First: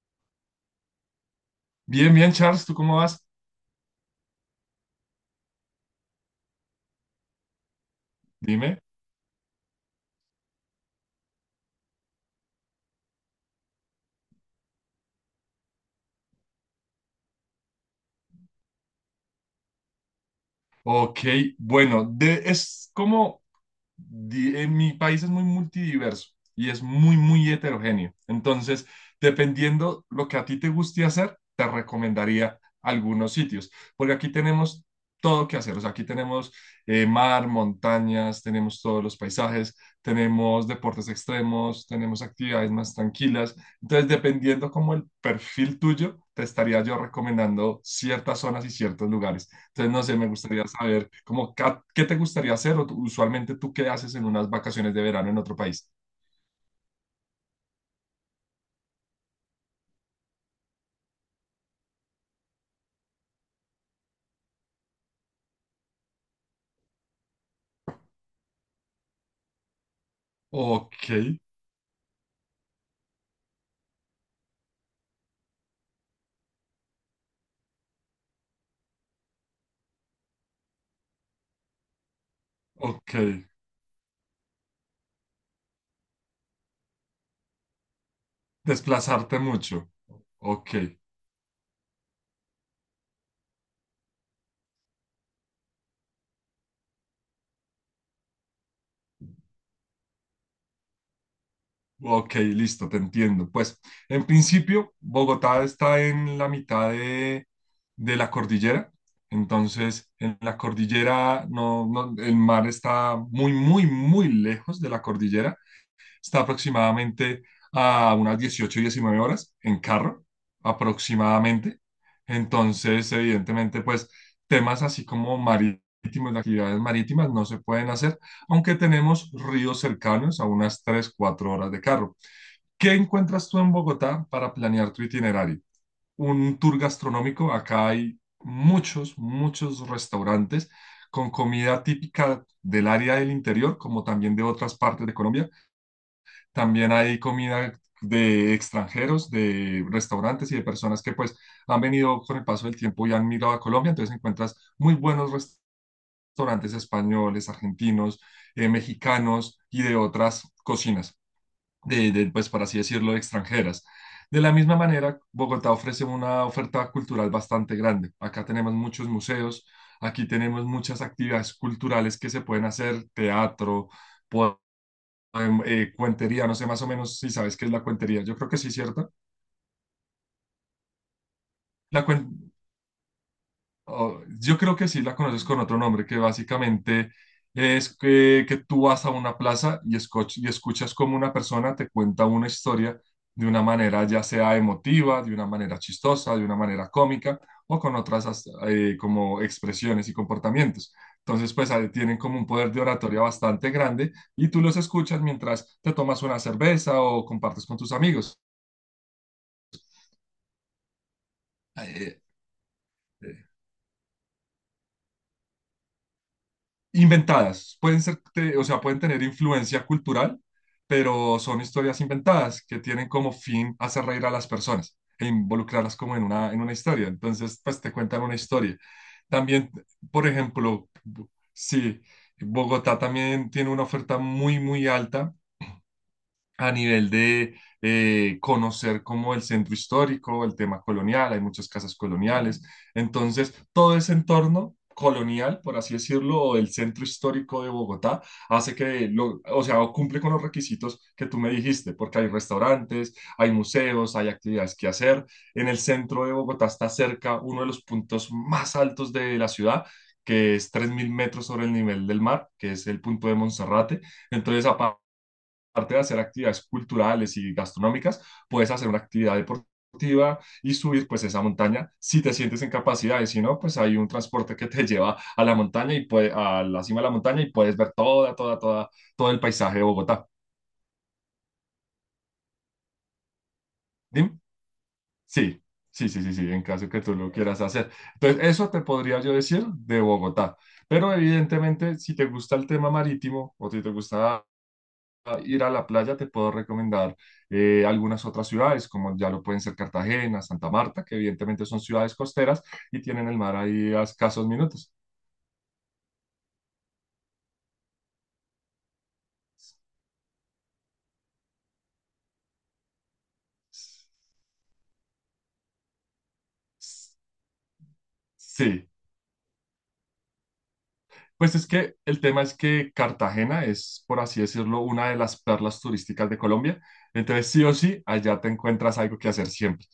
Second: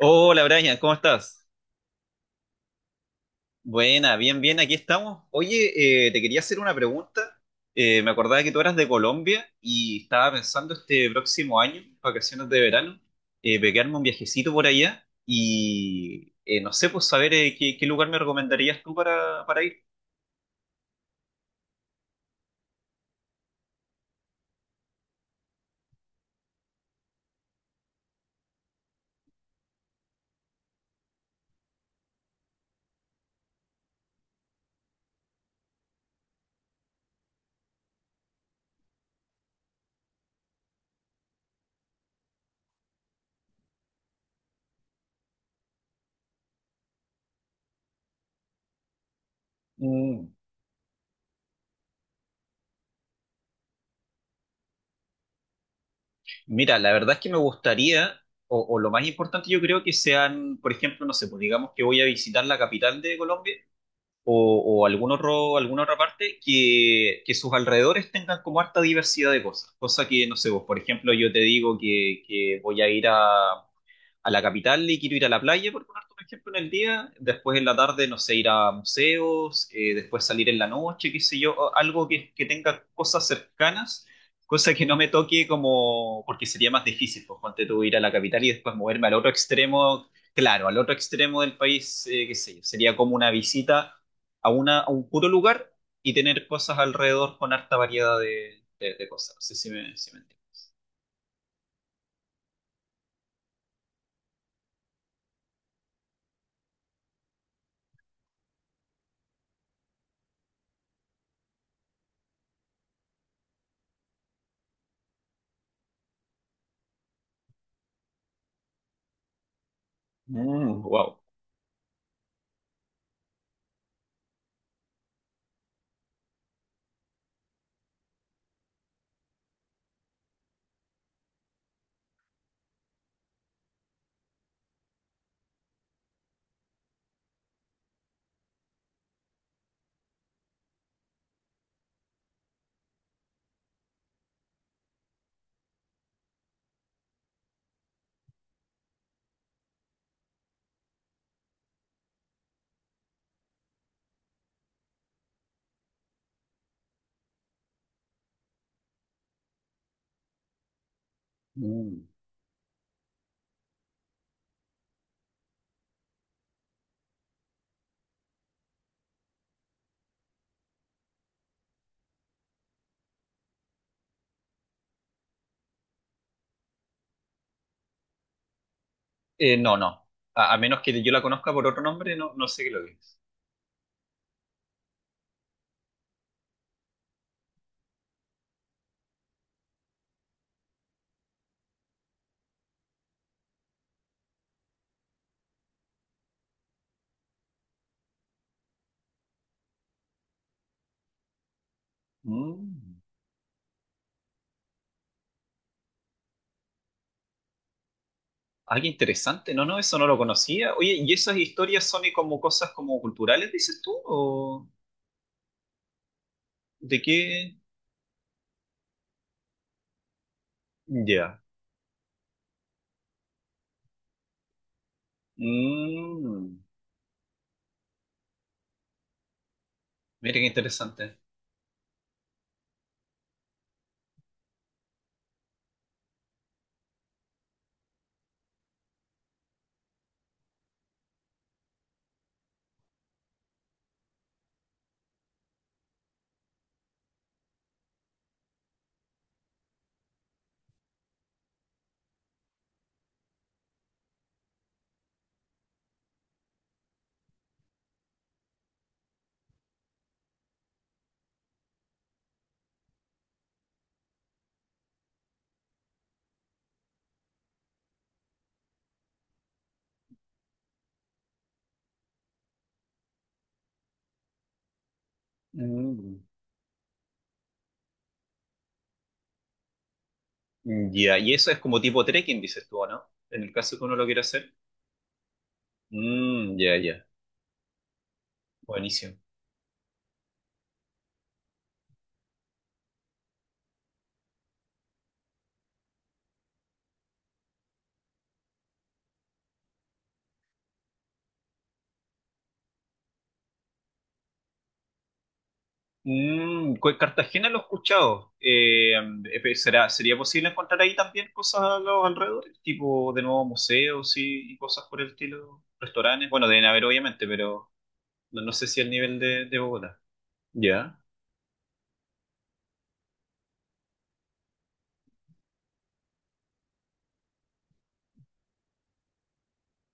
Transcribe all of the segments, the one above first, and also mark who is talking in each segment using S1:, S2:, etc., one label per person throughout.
S1: Hola Brian, ¿cómo estás?
S2: Bien, bien, Charles, ¿tú cómo vas?
S1: Buena, bien, bien, aquí estamos. Oye, te quería hacer una pregunta. Me acordaba que tú eras
S2: Dime.
S1: de Colombia y estaba pensando este próximo año, vacaciones de verano, pegarme un viajecito por allá y no sé, pues saber qué, qué lugar me recomendarías tú para ir.
S2: Ok, bueno, es como mi país es muy multidiverso y es muy, muy heterogéneo. Entonces, dependiendo lo que a ti te guste hacer, te recomendaría algunos sitios, porque aquí tenemos todo que hacer. O sea, aquí tenemos mar, montañas, tenemos todos los paisajes, tenemos deportes extremos, tenemos actividades más tranquilas. Entonces, dependiendo como el perfil tuyo, te estaría yo recomendando ciertas zonas y ciertos lugares. Entonces, no sé, me
S1: Mm,
S2: gustaría saber, como, ¿qué te gustaría hacer? O usualmente, ¿tú qué haces en unas vacaciones de verano en otro país?
S1: mira, la verdad es que me gustaría, o lo más importante yo creo que sean, por ejemplo, no sé, pues digamos que voy a visitar la capital de Colombia o algún otro, alguna otra parte que sus alrededores tengan como harta diversidad de cosas. Cosa que, no sé, vos, por
S2: Ok,
S1: ejemplo, yo te digo que voy a ir a la capital y quiero ir a la playa, por ponerte un ejemplo, en el día, después en la tarde, no sé, ir a museos, después salir en la noche, qué sé yo, o algo que tenga
S2: ok.
S1: cosas cercanas, cosa que no me toque como, porque sería más difícil, pues, ponte tú ir a la capital y después moverme al otro
S2: Desplazarte mucho.
S1: extremo, claro,
S2: Ok,
S1: al otro extremo del país, qué sé yo, sería como una visita a un puro lugar y tener cosas alrededor con harta variedad de cosas, no sé si me entiendo.
S2: ok, listo, te entiendo. Pues, en principio, Bogotá está en la mitad de la cordillera. Entonces, en la cordillera, no, no, el mar está muy, muy, muy lejos de la cordillera. Está aproximadamente a unas 18 19 horas en carro,
S1: Mm, wow.
S2: aproximadamente. Entonces, evidentemente, pues temas así como marítimos, de actividades marítimas no se pueden hacer, aunque tenemos ríos cercanos a unas 3 4 horas de carro. ¿Qué encuentras tú en Bogotá para planear tu itinerario? Un tour gastronómico, acá hay muchos, muchos restaurantes con comida típica del área del interior, como también de otras partes de Colombia. También hay comida de extranjeros, de restaurantes y de personas que pues han venido con el paso del tiempo y han migrado a Colombia. Entonces encuentras muy buenos restaurantes españoles, argentinos, mexicanos y de otras cocinas,
S1: Mm.
S2: pues por así decirlo, extranjeras. De la misma manera, Bogotá ofrece una oferta cultural bastante grande. Acá tenemos muchos museos, aquí tenemos muchas actividades culturales que se pueden hacer, teatro, cuentería, no sé más o menos si sabes qué es la cuentería. Yo creo que sí, ¿cierto?
S1: No, no. A menos que yo la conozca por otro
S2: La
S1: nombre, no, no
S2: cuen-
S1: sé qué lo es.
S2: oh, yo creo que sí la conoces con otro nombre, que básicamente es que tú vas a una plaza y escuchas como una persona te cuenta una historia de una manera ya sea emotiva, de una manera chistosa, de una manera cómica o con otras como expresiones y comportamientos. Entonces, pues ahí tienen como un poder de
S1: Mm.
S2: oratoria bastante grande y tú los escuchas mientras te tomas una cerveza o compartes con tus amigos.
S1: Ah, qué interesante. No, no, eso no lo conocía. Oye, ¿y esas historias son y
S2: Eh,
S1: como cosas como
S2: eh,
S1: culturales, dices tú? ¿O de qué?
S2: Inventadas. Pueden ser, o sea, pueden tener influencia cultural, pero
S1: Ya.
S2: son historias inventadas que tienen como fin hacer reír a las personas e involucrarlas como
S1: Mm.
S2: en una historia. Entonces, pues te cuentan una historia. También, por
S1: Mira qué
S2: ejemplo,
S1: interesante.
S2: sí, Bogotá también tiene una oferta muy, muy alta a nivel de conocer como el centro histórico, el tema colonial, hay muchas casas coloniales. Entonces, todo ese entorno colonial, por así decirlo, o del centro histórico de Bogotá, hace que, o sea, o cumple con los requisitos que tú me dijiste, porque hay restaurantes, hay museos, hay actividades que hacer. En el centro de Bogotá está cerca uno de los puntos más altos de la ciudad, que es 3.000 metros sobre el nivel del mar, que es el punto de Monserrate. Entonces, aparte de hacer actividades culturales y gastronómicas, puedes hacer una actividad deportiva y subir pues esa montaña si te sientes en capacidad y si no, pues hay un transporte que te lleva a la montaña y
S1: Mm.
S2: a la cima de la montaña y puedes ver todo el paisaje de Bogotá.
S1: Ya, y eso es como tipo trekking, dices tú, ¿o no? En el caso que uno lo quiera
S2: Dime.
S1: hacer.
S2: Sí, sí, sí, sí, sí,
S1: Mm,
S2: en
S1: ya,
S2: caso que
S1: ya.
S2: tú lo quieras hacer. Entonces, eso te
S1: Buenísimo.
S2: podría yo decir de Bogotá. Pero evidentemente, si te gusta el tema marítimo o si te gusta ir a la playa, te puedo recomendar algunas otras ciudades, como ya lo pueden ser Cartagena, Santa Marta, que evidentemente son ciudades costeras y tienen el mar ahí a escasos minutos.
S1: Mm, Cartagena lo he escuchado. ¿Será, sería posible encontrar ahí también cosas a los alrededores? Tipo, de nuevo, museos y cosas por el estilo. Restaurantes. Bueno, deben haber, obviamente, pero no, no sé si
S2: Sí.
S1: el nivel de Bogotá. ¿Ya?
S2: Pues es que el tema es que Cartagena es, por así decirlo, una de las perlas turísticas de Colombia. Entonces, sí o sí, allá te encuentras algo que hacer siempre.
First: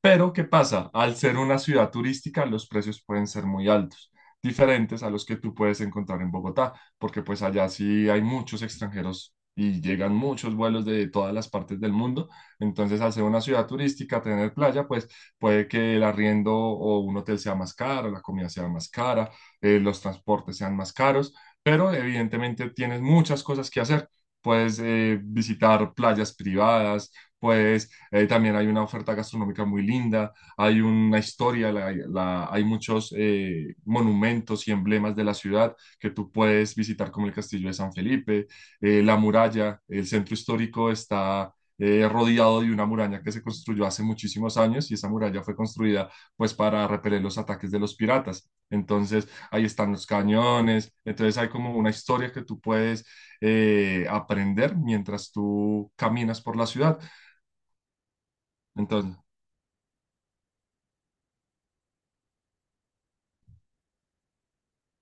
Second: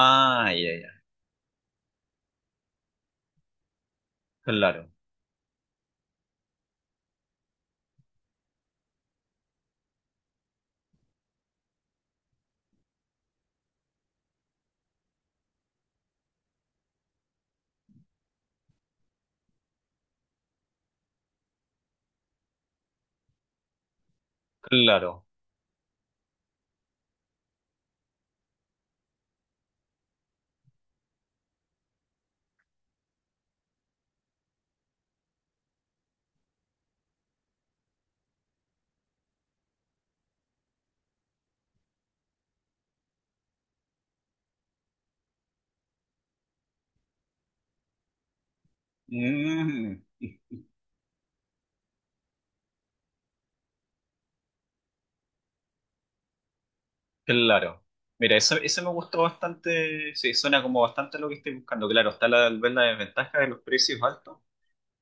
S2: Pero, ¿qué
S1: ya, ya.
S2: pasa? Al ser una ciudad turística, los precios pueden ser muy altos,
S1: Claro,
S2: diferentes a los que tú puedes encontrar en Bogotá, porque pues allá sí hay muchos extranjeros y llegan muchos vuelos de todas las partes del mundo. Entonces, al ser una ciudad turística, tener playa, pues puede que el arriendo o un hotel sea más caro, la comida sea más cara, los transportes sean más caros, pero evidentemente tienes muchas cosas que hacer. Puedes
S1: claro.
S2: visitar playas privadas, pues también hay una oferta gastronómica muy linda, hay una historia, hay muchos monumentos y emblemas de la ciudad que tú puedes visitar, como el Castillo de San Felipe, la muralla, el centro histórico está rodeado de una muralla que se construyó hace muchísimos años y esa muralla fue construida pues para repeler los ataques de los piratas. Entonces, ahí están
S1: Mm,
S2: los cañones, entonces hay como una historia que tú puedes aprender mientras tú caminas por la ciudad.
S1: claro. Mira, eso me
S2: Entonces,
S1: gustó bastante. Sí, suena como bastante lo que estoy buscando. Claro, está la, ver la desventaja de los precios altos.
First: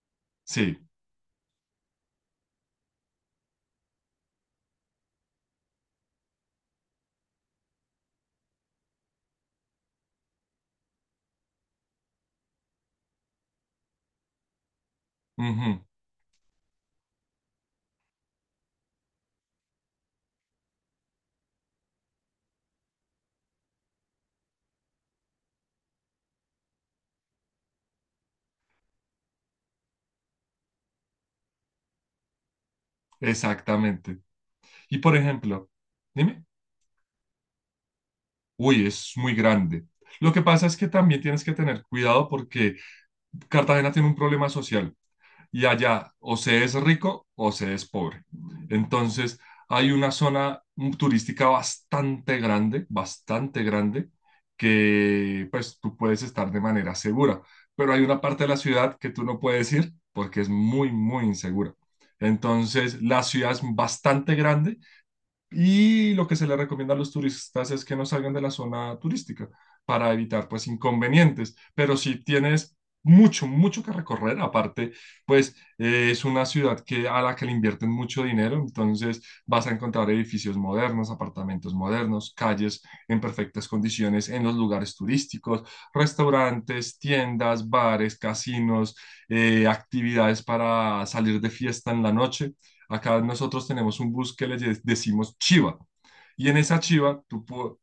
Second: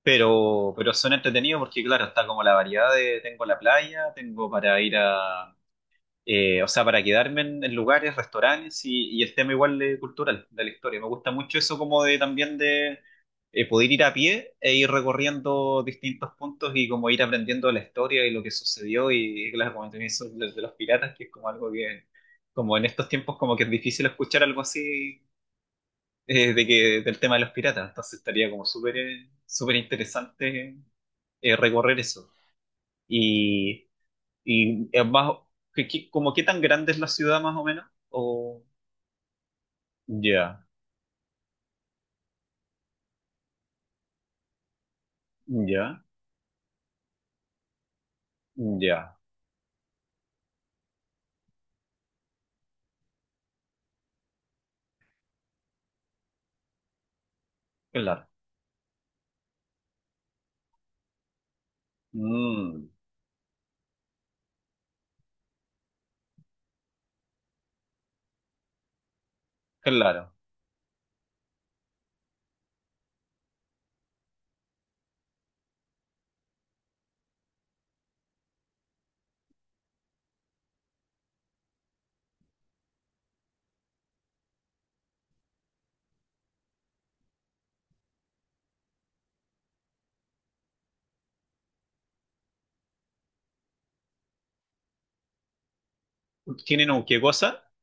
S2: sí,
S1: Pero son entretenidos porque, claro, está como la variedad de tengo la playa, tengo para ir a, o sea, para quedarme en lugares, restaurantes y el tema igual de cultural, de la historia. Me gusta mucho eso como de también de poder ir a pie e ir
S2: ujú,
S1: recorriendo distintos puntos y como ir aprendiendo la historia y lo que sucedió y, claro, como también eso de los piratas, que es como algo que, como en estos tiempos como que es difícil escuchar algo así del tema de los piratas. Entonces estaría como súper súper interesante recorrer eso. Y,
S2: exactamente.
S1: y
S2: Y
S1: es
S2: por
S1: más,
S2: ejemplo,
S1: qué como qué
S2: dime,
S1: tan grande es la ciudad más o menos? O,
S2: uy, es muy grande. Lo que
S1: ya,
S2: pasa es que también tienes que tener cuidado porque Cartagena tiene un problema social. Y
S1: ya,
S2: allá o se es rico o se es pobre.
S1: ya,
S2: Entonces, hay una zona turística bastante grande, que pues tú puedes estar de manera segura, pero hay una
S1: claro.
S2: parte de la ciudad que tú no puedes ir porque es muy, muy insegura.
S1: Mm,
S2: Entonces, la ciudad es bastante grande, y lo que se le recomienda a los turistas es que no salgan de la zona turística para
S1: claro.
S2: evitar pues inconvenientes. Pero si tienes mucho, mucho que recorrer, aparte pues es una ciudad a la que le invierten mucho dinero, entonces vas a encontrar edificios modernos, apartamentos modernos, calles en perfectas condiciones en los lugares turísticos, restaurantes, tiendas, bares, casinos, actividades para salir de fiesta en la noche. Acá nosotros tenemos un bus que le decimos chiva. Y en esa
S1: ¿Tienen un qué
S2: chiva,
S1: cosa?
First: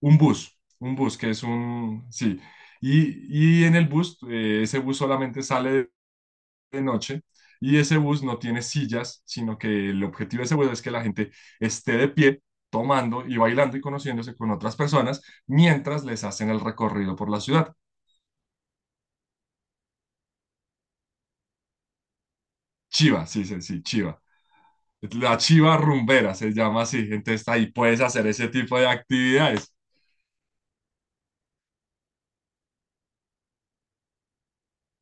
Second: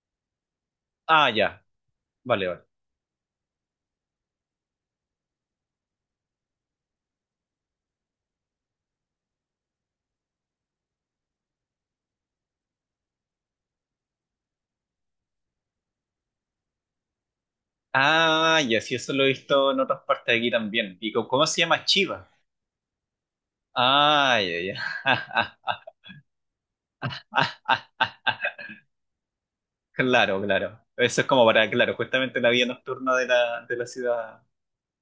S2: un bus
S1: Ah,
S2: que es
S1: ya,
S2: un, sí.
S1: vale, vale.
S2: Y en el bus, ese bus solamente sale de noche y ese bus no tiene sillas, sino que el objetivo de ese bus es que la gente esté de pie, tomando y bailando y conociéndose con otras personas mientras les hacen el recorrido por la ciudad.
S1: Ah, ya, sí, eso lo he visto en otras partes de aquí también. ¿Y cómo se llama Chiva?
S2: Chiva, sí, sí, sí, chiva.
S1: Ah, ya, ya.
S2: La chiva rumbera se llama así. Entonces ahí puedes hacer ese tipo de actividades.
S1: Claro, claro. Eso es como para, claro, justamente la vida nocturna de la ciudad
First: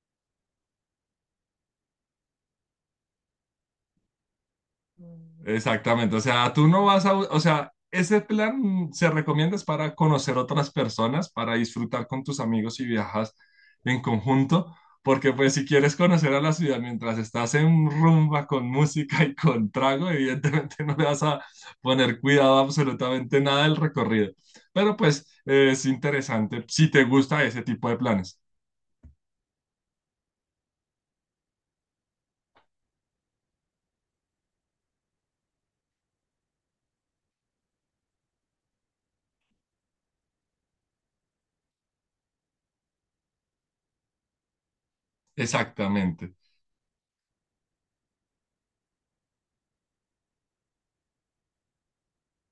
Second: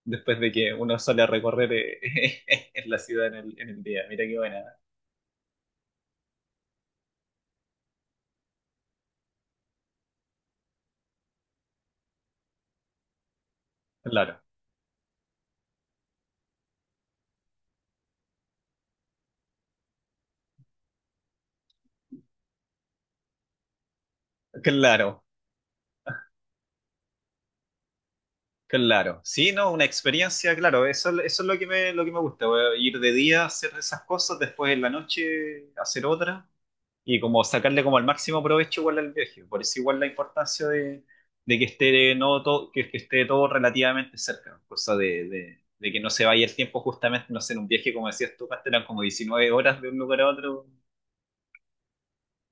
S1: después de que uno sale a recorrer en la ciudad en el día. Mira qué buena.
S2: Exactamente, o sea, tú no vas a, o sea, ese plan se recomienda es para conocer otras personas, para disfrutar con tus amigos y viajas en
S1: Claro,
S2: conjunto, porque pues si quieres conocer a la ciudad mientras estás en rumba con música y con trago, evidentemente no le vas a poner cuidado a absolutamente nada del recorrido, pero pues
S1: claro,
S2: es interesante si te gusta ese tipo de planes.
S1: claro. Sí, no, una experiencia, claro, eso es lo que me gusta, ir de día a hacer esas cosas, después en la noche hacer otra. Y como sacarle como el máximo provecho igual al viaje. Por eso igual la importancia de que esté no todo, que esté todo relativamente cerca, cosa de que no se
S2: Exactamente.
S1: vaya el tiempo justamente, no sé, en un viaje como decías tú, Cast, eran como 19 horas de un lugar a otro,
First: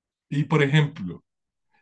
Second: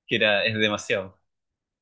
S1: que
S2: Y
S1: era, es
S2: por
S1: demasiado.
S2: ejemplo,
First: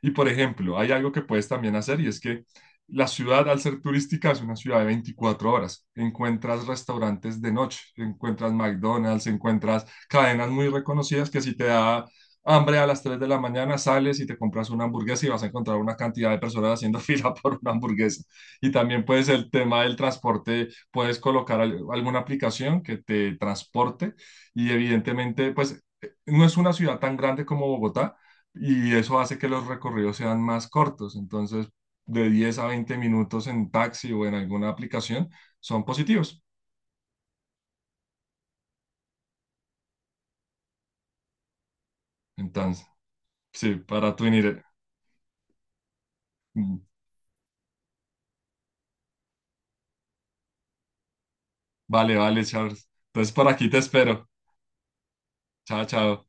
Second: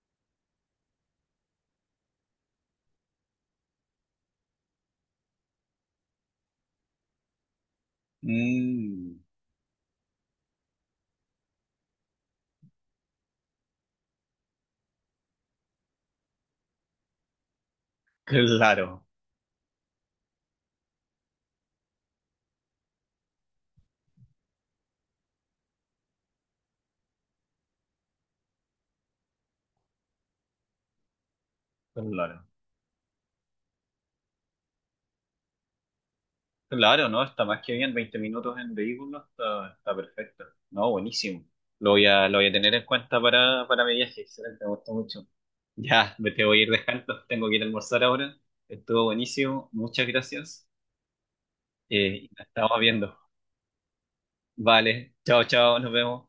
S2: Y por ejemplo, hay algo que puedes también hacer y es que la ciudad, al ser turística, es una ciudad de 24 horas. Encuentras restaurantes de noche, encuentras
S1: Mm,
S2: McDonald's, encuentras cadenas muy reconocidas que si te da hambre a las 3 de la mañana, sales y te compras una hamburguesa y vas a encontrar una cantidad de personas haciendo fila por una hamburguesa. Y
S1: claro,
S2: también puedes el tema del transporte, puedes colocar alguna aplicación que te transporte y evidentemente, pues no es una ciudad tan grande como Bogotá, y eso hace que los recorridos sean más cortos. Entonces, de
S1: claro.
S2: 10 a 20 minutos en taxi o en alguna aplicación son positivos.
S1: Claro, ¿no? Está más que bien, 20 minutos en vehículo, está, está perfecto. No, buenísimo. Lo voy a tener en
S2: Entonces,
S1: cuenta
S2: sí,
S1: para mi
S2: para
S1: viaje,
S2: tu.
S1: excelente, me gustó mucho. Ya, me te voy a ir dejando. Tengo que ir a almorzar ahora. Estuvo buenísimo. Muchas gracias.
S2: Vale,
S1: Y
S2: vale,
S1: nos estamos
S2: Charles.
S1: viendo.
S2: Entonces, por aquí te espero.
S1: Vale. Chao, chao.
S2: Chao,
S1: Nos
S2: chao.
S1: vemos.